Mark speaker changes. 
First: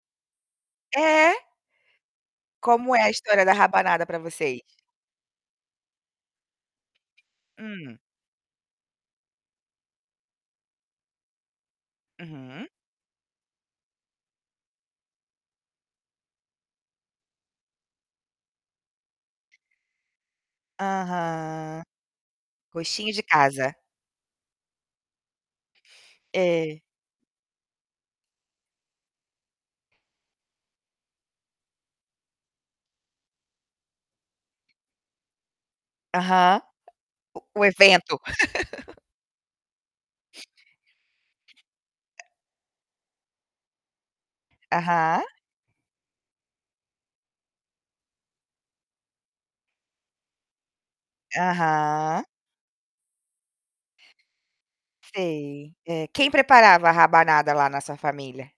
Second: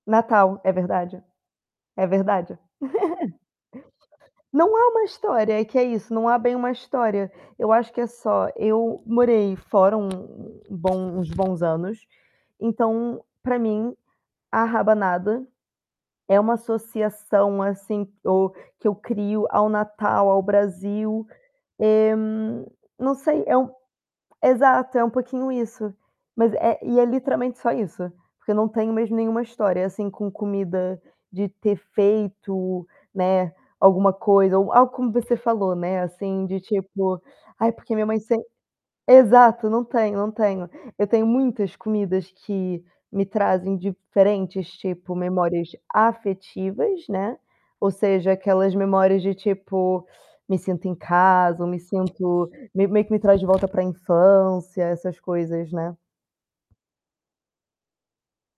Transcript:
Speaker 1: Natal, é verdade,
Speaker 2: É.
Speaker 1: é verdade.
Speaker 2: Como é a história da rabanada pra vocês?
Speaker 1: Não é uma história, é que é isso, não é bem uma história, eu acho que
Speaker 2: Hum.
Speaker 1: é só eu morei fora um bom uns bons anos,
Speaker 2: Uhum.
Speaker 1: então, pra mim, a rabanada, é uma associação, assim, do que eu crio ao Natal, ao Brasil,
Speaker 2: Aham,
Speaker 1: eh, n
Speaker 2: gostinho
Speaker 1: não
Speaker 2: de
Speaker 1: sei, é o
Speaker 2: casa.
Speaker 1: exato, é um pouquinho isso, mas é
Speaker 2: É.
Speaker 1: e é literalmente só isso, porque eu não tenho mesmo nenhuma história assim com comida de ter feito, né, alguma coisa ou algo como você falou, né, assim, de
Speaker 2: Aham.
Speaker 1: tipo,
Speaker 2: A o
Speaker 1: "Ai porque minha mãe
Speaker 2: evento.
Speaker 1: sem" Exato, não tenho não tenho. Eu tenho muitas
Speaker 2: É.
Speaker 1: comidas que me trazem diferentes tipo
Speaker 2: Aham.
Speaker 1: memórias afetivas, né, ou seja aquelas memórias de tipo, me sinto em casa ou me
Speaker 2: Aham.
Speaker 1: sinto meio meio que me traz de volta pra infância, essas
Speaker 2: Sei,
Speaker 1: coisas, né.
Speaker 2: eh, quem preparava a rabanada lá na sua família?